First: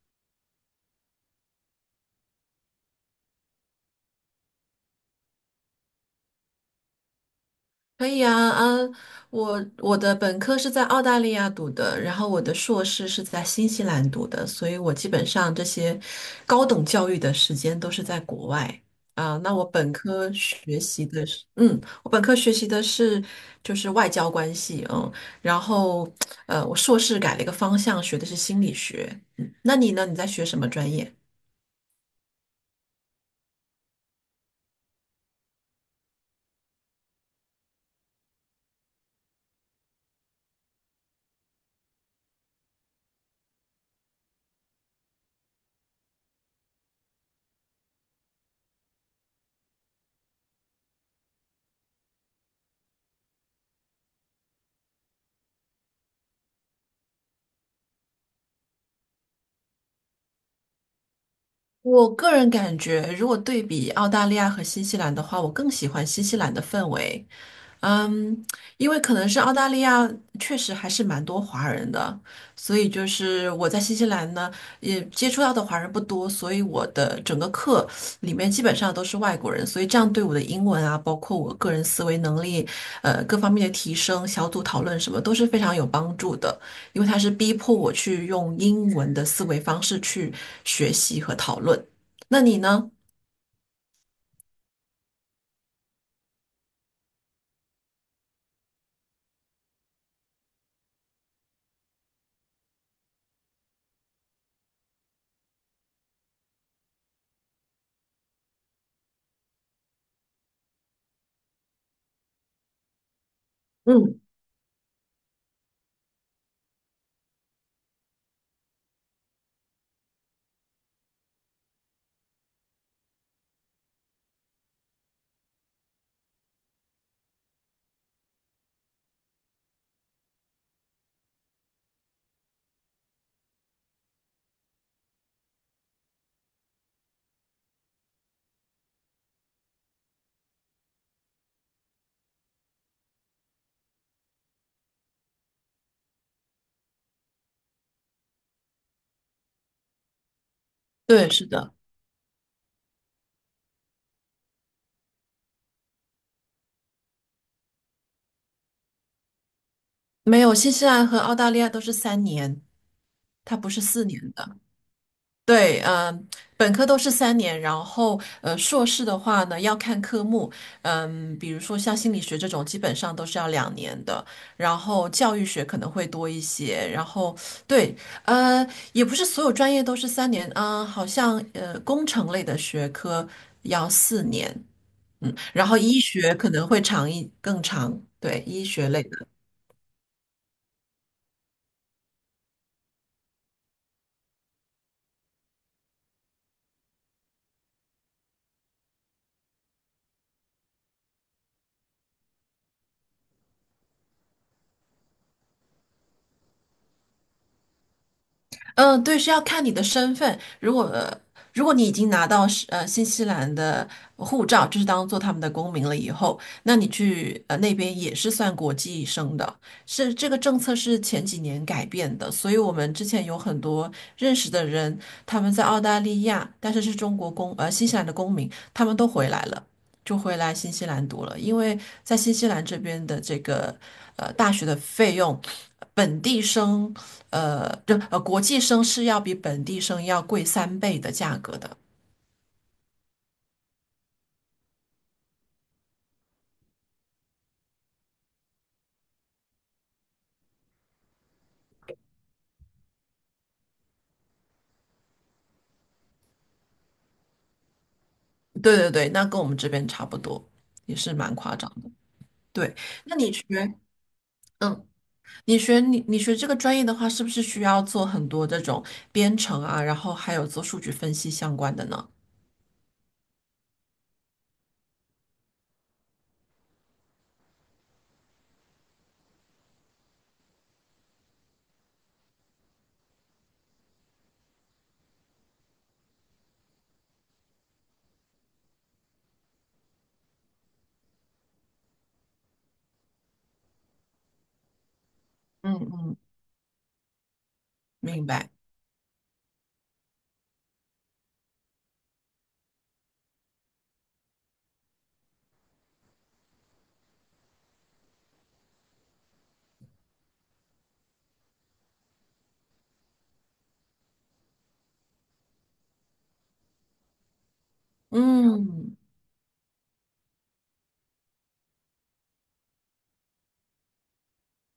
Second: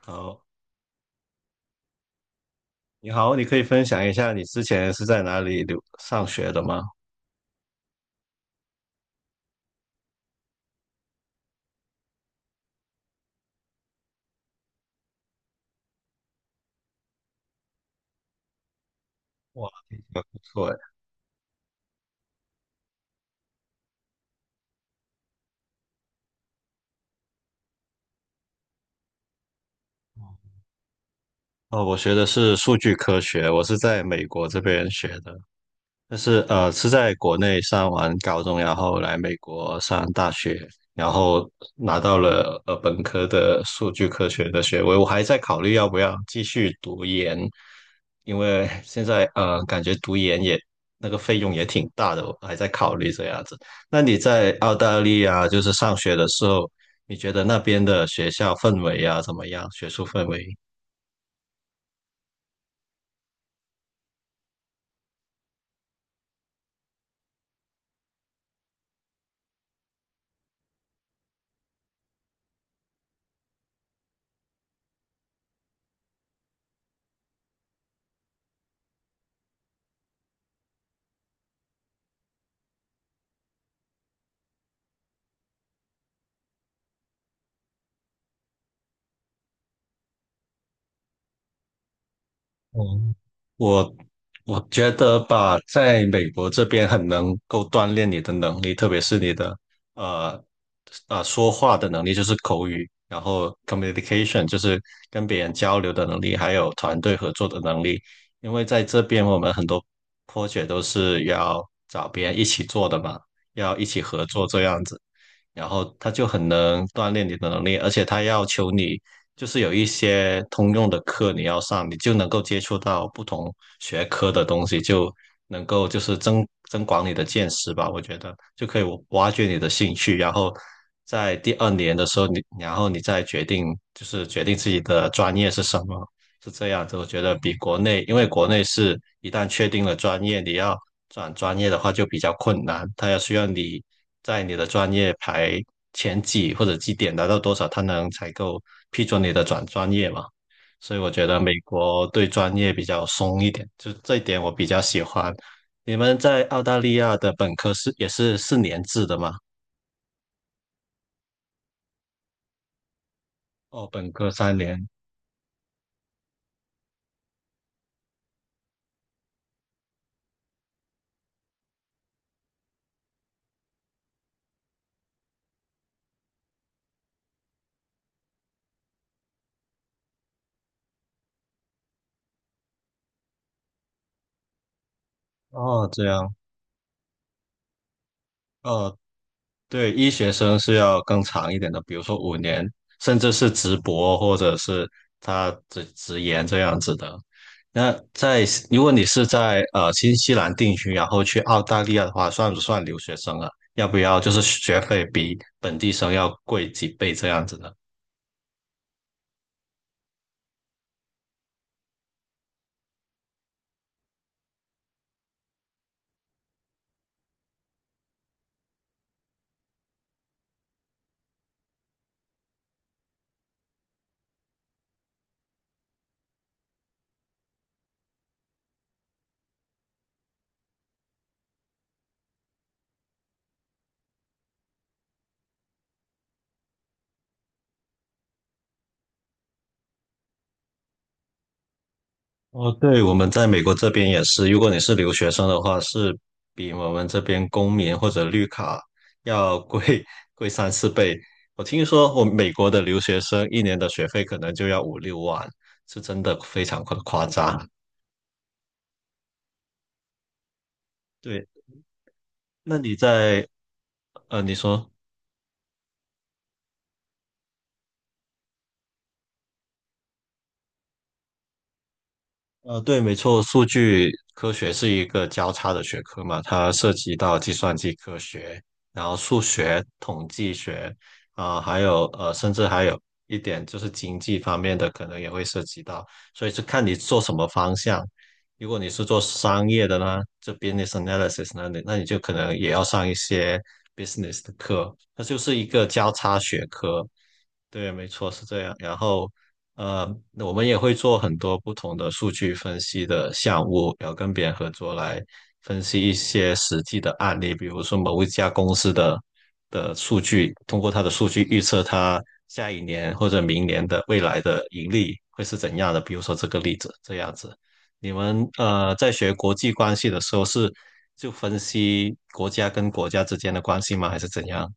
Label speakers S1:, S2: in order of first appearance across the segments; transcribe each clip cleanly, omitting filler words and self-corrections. S1: 好，你好，你可以分享一下你之前是在哪里留上学的吗？
S2: 可以啊，我的本科是在澳大利亚读的，然后我的硕士是在新西兰读的，所以我基本上这些高等教育的时间都是在国外啊。那
S1: 哇，听起来不错哎。
S2: 我本科学习的是就是外交关系，嗯，然后我硕士改了一个方向，学的是心理学。嗯，那你呢？你在学什么专业？
S1: 哦，我学的是数据科学，我是在美国这边学的。但是是在国内上完高中，然后来美国上大学，然后拿到了本科的数据科学的学位。我还在考虑要不要继续读研，因为 现在感觉读研也那个费用也挺大的，我还在考虑这样子。那你在澳大利亚就是上学的时候，你觉得那边的学校氛围啊怎么样？学术氛围？
S2: 我个人感觉，如果对比澳大利亚和新西兰的话，我更喜欢新西兰的氛围。嗯，因为可能是澳大利亚确实还是蛮多华人的，所以就是我在新西兰呢，也接触到的华人不多，所以我的整个课里面基本上都是外国人，所以这样对我的英文啊，包括我个人思维能力，各方面的提升、小组讨论什么都是非常有帮助的，因为它是逼迫我去用英文的思维方式去学习和讨论。那你呢？
S1: 哦，我我觉得吧，在美国这边很能够锻炼你的能力，特别是你的呃说话的能力，就是口语，然后 communication 就是跟别人交流的能力，还有团队合作的能力。因为在这边我们很多 project 都是要找别人一起做的嘛，要一起
S2: 嗯，
S1: 合作这样子。然后他就很能锻炼你的能力，而且他要求你就是有一些通用的课你要上，你就能够接触到不同学科的东西，就能够就是增广你的见识吧。我觉得就可以挖掘你的兴趣，然后在第二年的时候你，然后你再决定就是决定自己的专业是什么，是这样子。我觉得比国内，因为国内是一旦确定了专业，你要转专业的话就比较困难，它要需要你在你的专业排前几或者绩点达到多少，它能才够批准你的转专业嘛。所以我觉
S2: 对，
S1: 得
S2: 是
S1: 美
S2: 的，
S1: 国对专业比较松一点，就这一点我比较喜欢。你们在澳大利亚的本科是也是四年制的吗？
S2: 没有，新西兰和澳大利亚都是三年。它不是
S1: 哦，
S2: 四
S1: 本
S2: 年
S1: 科
S2: 的，
S1: 三年。
S2: 对，本科都是三年，然后硕士的话呢要看科目，比如说像心理学这种，基本上都是要2年的，然后教育学可能会多一些，然后对，呃，也不是所有专业都是三年啊、好像工程类的学科要四年，然后
S1: 哦，
S2: 医
S1: 这
S2: 学
S1: 样。
S2: 可能会长一更长，对，医学
S1: 哦，
S2: 类的。
S1: 对，医学生是要更长一点的，比如说五年，甚至是直博或者是他直研这样子的。那在如果你是在新西兰定居，然后去澳大利亚的话，算不算留学生啊？要不要就是学费比本地生要贵几倍这样子呢？
S2: 嗯，对，是要看你的身份。如果你已经拿到是新西兰的护照，就是当做他们的公民了以后，那你去那边也是算国际生的。是这个政策是前几年改变的，所以我们之前有很多认识的人，他们在澳大利亚，但是是中国公呃新西兰的公民，他们都回来了，就回来新西兰读了，因为在新西兰这边的这个大学的费用。本地生呃，就呃国际生是要比本地生要贵3倍的价格的。
S1: 哦，对，我们在美国这边也是，如果你是留学生的话，是比我们这边公民或者绿卡要贵 贵三四倍。我听说我美国的留学生一年的学费可能就要五六万，是真的非常夸张。
S2: 对对对，那跟我们这边差不多，也是蛮
S1: 对，
S2: 夸张的。对，
S1: 那你
S2: 那你学，
S1: 在，呃，你
S2: 嗯，
S1: 说。
S2: 你学这个专业的话，是不是需要做很多这种编程啊，然后还有做数据分析相关的呢？
S1: 对，没错，数据科学是一个交叉的学科嘛，它涉及到计算机科学，然后数学、统计学，啊、还有，甚至还有一点就是经济方面的，可能也会涉及到，所以是看你做什么方向。如果你是做商业的呢，这 business analysis 呢，你那你就可能也要上一些 business 的课，它就是一
S2: 嗯
S1: 个交
S2: 嗯，
S1: 叉学科。对，没
S2: 明
S1: 错，是
S2: 白。
S1: 这样。然后，那我们也会做很多不同的数据分析的项目，然后跟别人合作来分析一些实际的案例，比如说某一家公司的数据，通过它的数据预测它下一年或者明年的未来的盈利会是怎样的。比如说这个例子，这样子。你们
S2: 嗯。
S1: 在学国际关系的时候是就分析国家跟国家之间的关系吗？还是怎样？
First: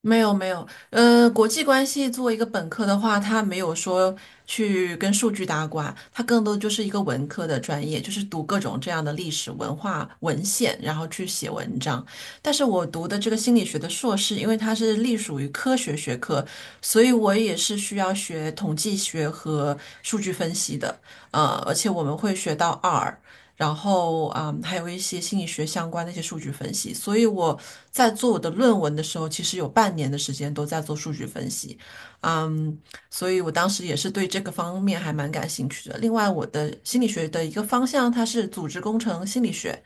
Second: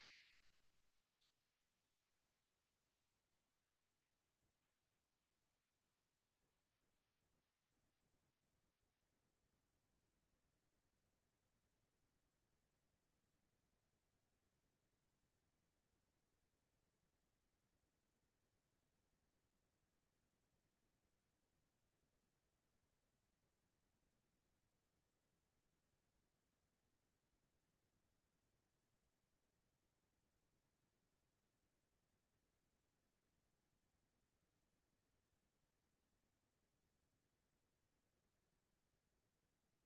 S2: 没有没有，国际关系作为一个本科的话，它没有说去跟数据搭挂，它更多就是一个文科的专业，就是读各种这样的历史文化文献，然后去写文章。但是我读的这个心理学的硕士，因为它是隶属于科学学科，所以我也是需要学统计学和数据分析的，而且我们会学到 R，然后还有一些心理学相关的一些数据分析。所以我在做我的论文的时候，其实有半年的时间都在做数据分析，嗯，所以我当时也是对这个方面还蛮感兴趣的。另外，我的心理学的一个方向，它是组织工程心理学，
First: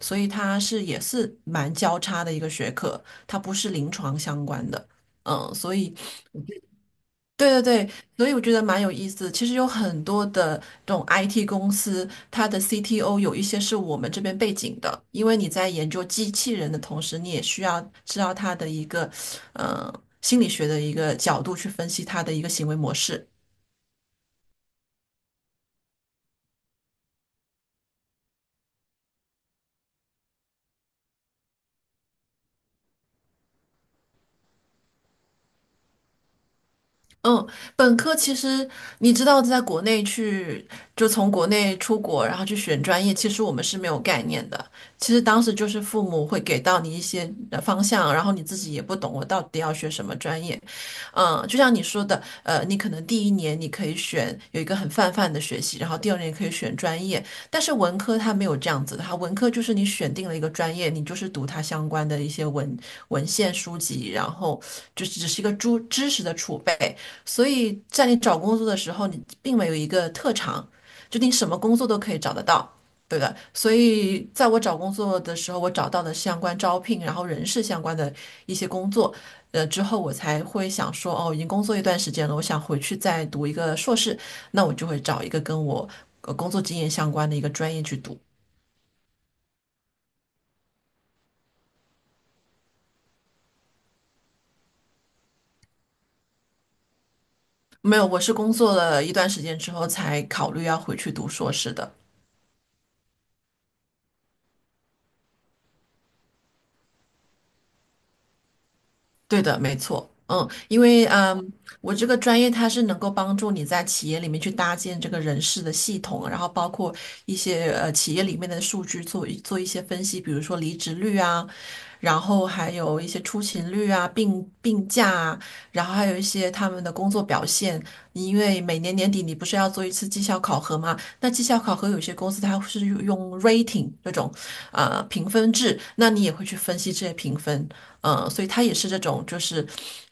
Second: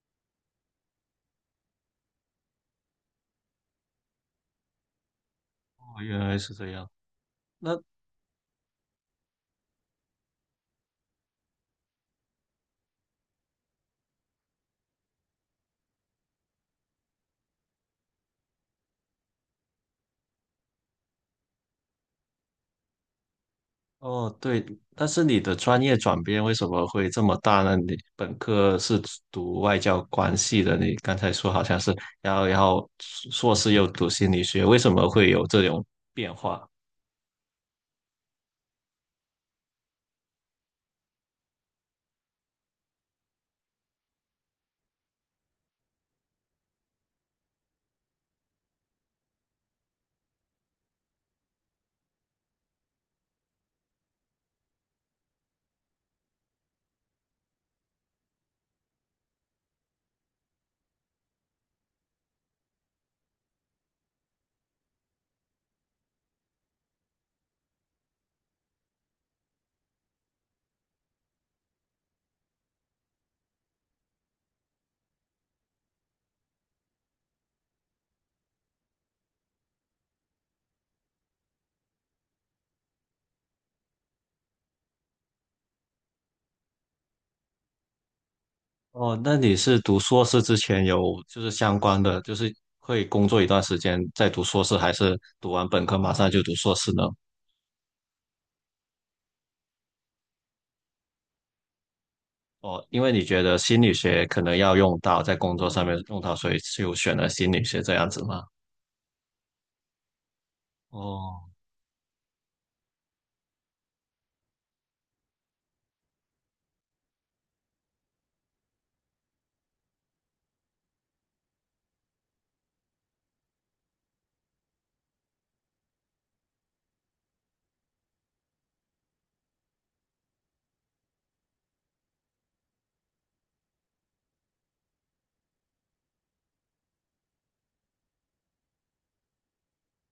S2: 所以它是也是蛮交叉的一个学科，它不是临床相关的。所以
S1: 哦，原来是这样。
S2: 对对
S1: 那
S2: 对，所以我觉得蛮有意思的。其实有很多的这种 IT 公司，它的 CTO 有一些是我们这边背景的，因为你在研究机器人的同时，你也需要知道它的一个呃心理学的一个角度去分析它的一个行为模式。
S1: 哦，对，但是你的专业转变为什么会这么大呢？你本科是读外交关系的，你刚才说好像是然后硕士又读心理学，为什么会有这种变化？
S2: 嗯，本科其实你知道，在国内去就从国内出国，然后去选专业，其实我们是没有概念的。其实当时就是父母会给到你一些方向，然后你自己也不懂我到底要学什么专业。就像你说的，你可能第一年你可以选有一个很泛泛的学习，然后第二年可以选专业，但是文科它没有这样子的，它文科就是你选定了一个专业，你就是读它相关的一些文献书籍，然后就是只是一个知识的储备，所以在你找工作的时候，你并没有一个特长，就你什么工作都可以找得到。对的，所以在我找工作的时候，我找到了相关招聘，然后人事相关的一些工作，之后我才会想说，哦，已经工作一段时间了，我想回去再读一个硕士，那我就会找一个跟我工作经验相关的一个专业去读。
S1: 哦，那你是读硕士之前有就是相关的，就是会工作一段时间再读硕士，还是读完本科马上就读硕士呢？
S2: 没有，我是工作了一段时间之后才考虑要回去读硕士的。
S1: 哦，因为你觉得心理学可能要用到在工作上面用到，所以就选了心理学这样子吗？
S2: 对的，没错，因为
S1: 哦。
S2: 我这个专业它是能够帮助你在企业里面去搭建这个人事的系统，然后包括一些企业里面的数据做一些分析，比如说离职率啊，然后还有一些出勤率啊、病假啊，然后还有一些他们的工作表现。因为每年年底你不是要做一次绩效考核吗？那绩效考核有些公司它是用 rating 这种评分制，那你也会去分析这些评分。所以它也是这种就是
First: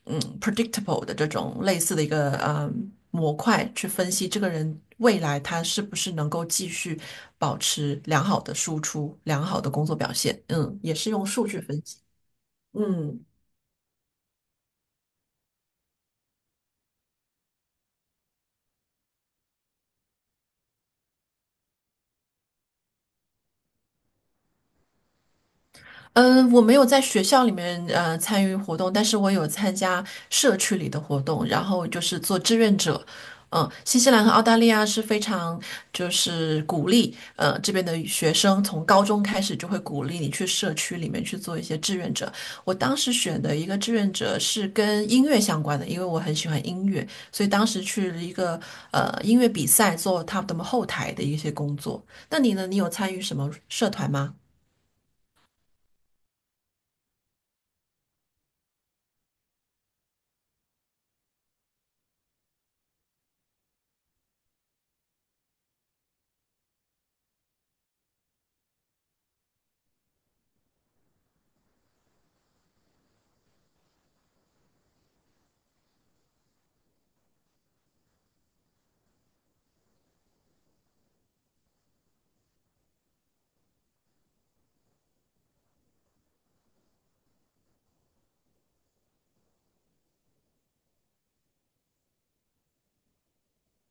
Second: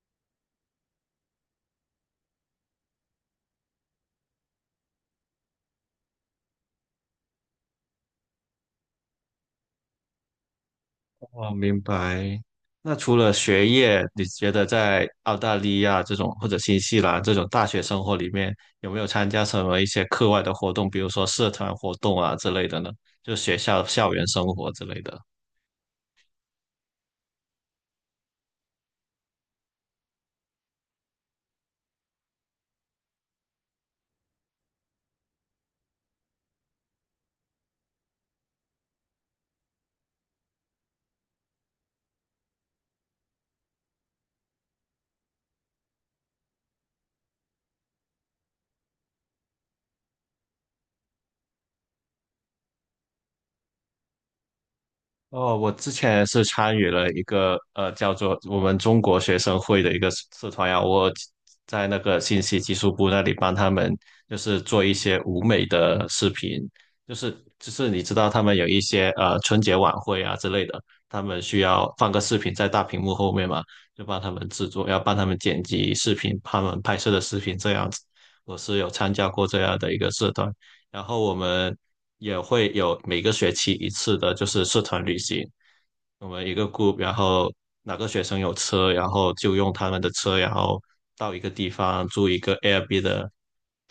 S2: predictable 的这种类似的一个模块去分析这个人未来他是不是能够继续保持良好的输出、良好的工作表现。嗯，也是用数
S1: 哦，
S2: 据
S1: 明
S2: 分析。
S1: 白。那除
S2: 嗯。
S1: 了学业，你觉得在澳大利亚这种或者新西兰这种大学生活里面，有没有参加什么一些课外的活动，比如说社团活动啊之类的呢？就学校校园生活之类的。
S2: 嗯，我没有在学校里面参与活动，但是我有参加社区里的活动，然后就是做志愿者。新西兰和澳大利亚是非常就是鼓励这边的学生从高中开始就会鼓励你去社区里面去做一些志愿者。我当时选的一个志愿者是跟音乐相关的，因为我很喜欢音乐，所以当时去了一个音乐比赛做他们后台的一些工作。那你呢？你有参与什么社团吗？
S1: 哦，我之前是参与了一个叫做我们中国学生会的一个社团呀，我在那个信息技术部那里帮他们就是做一些舞美的视频，就是就是你知道他们有一些春节晚会啊之类的，他们需要放个视频在大屏幕后面嘛，就帮他们制作，要帮他们剪辑视频，他们拍摄的视频这样子，我是有参加过这样的一个社团。然后我们也会有每个学期一次的，就是社团旅行。我们一个 group，然后有车，然后就用他们的车，然后到一个地方住一个 Airbnb 的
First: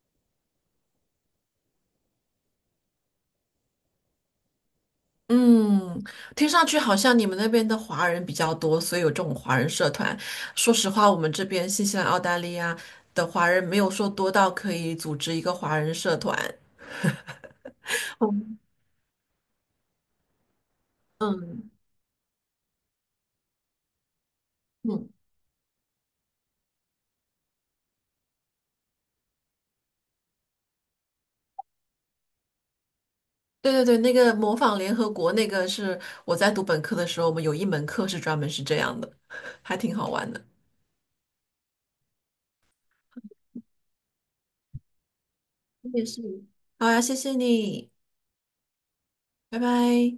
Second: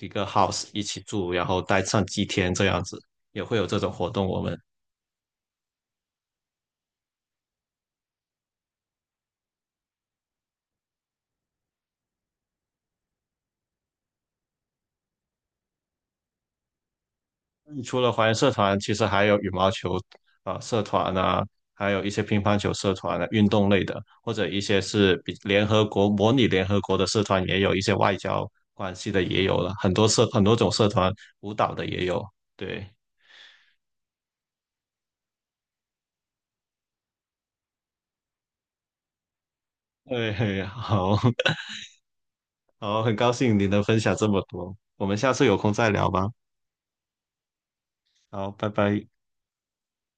S1: 一个 house 一起住，然后待上几天这样子，也会有这种活动。我们
S2: 嗯，听上去好像你们那边的华人比较多，所以有这种华人社团。说实话，我们这边新西兰、澳大利亚的华人没有说多到可以组织一个华人社团。
S1: 除了华人社
S2: 嗯
S1: 团，其实还有羽毛球啊、社团啊，
S2: 嗯
S1: 还有一些乒乓球社团啊，运动类的，或者一些
S2: 嗯，
S1: 是比联合国模拟联合国的社团也有，一些外交关系的也有了，很多种社团，舞蹈的也有。对，
S2: 对对对，那个模仿联合国那个是我在读本科的时候，我们有一门课是专门是这样的，还挺好玩
S1: 对，
S2: 的。
S1: 嘿好 好，很高兴你能分享这么多，我们下次有空再
S2: 我也
S1: 聊
S2: 是。
S1: 吧。
S2: 好呀，谢谢你，
S1: 好，拜拜。
S2: 拜拜。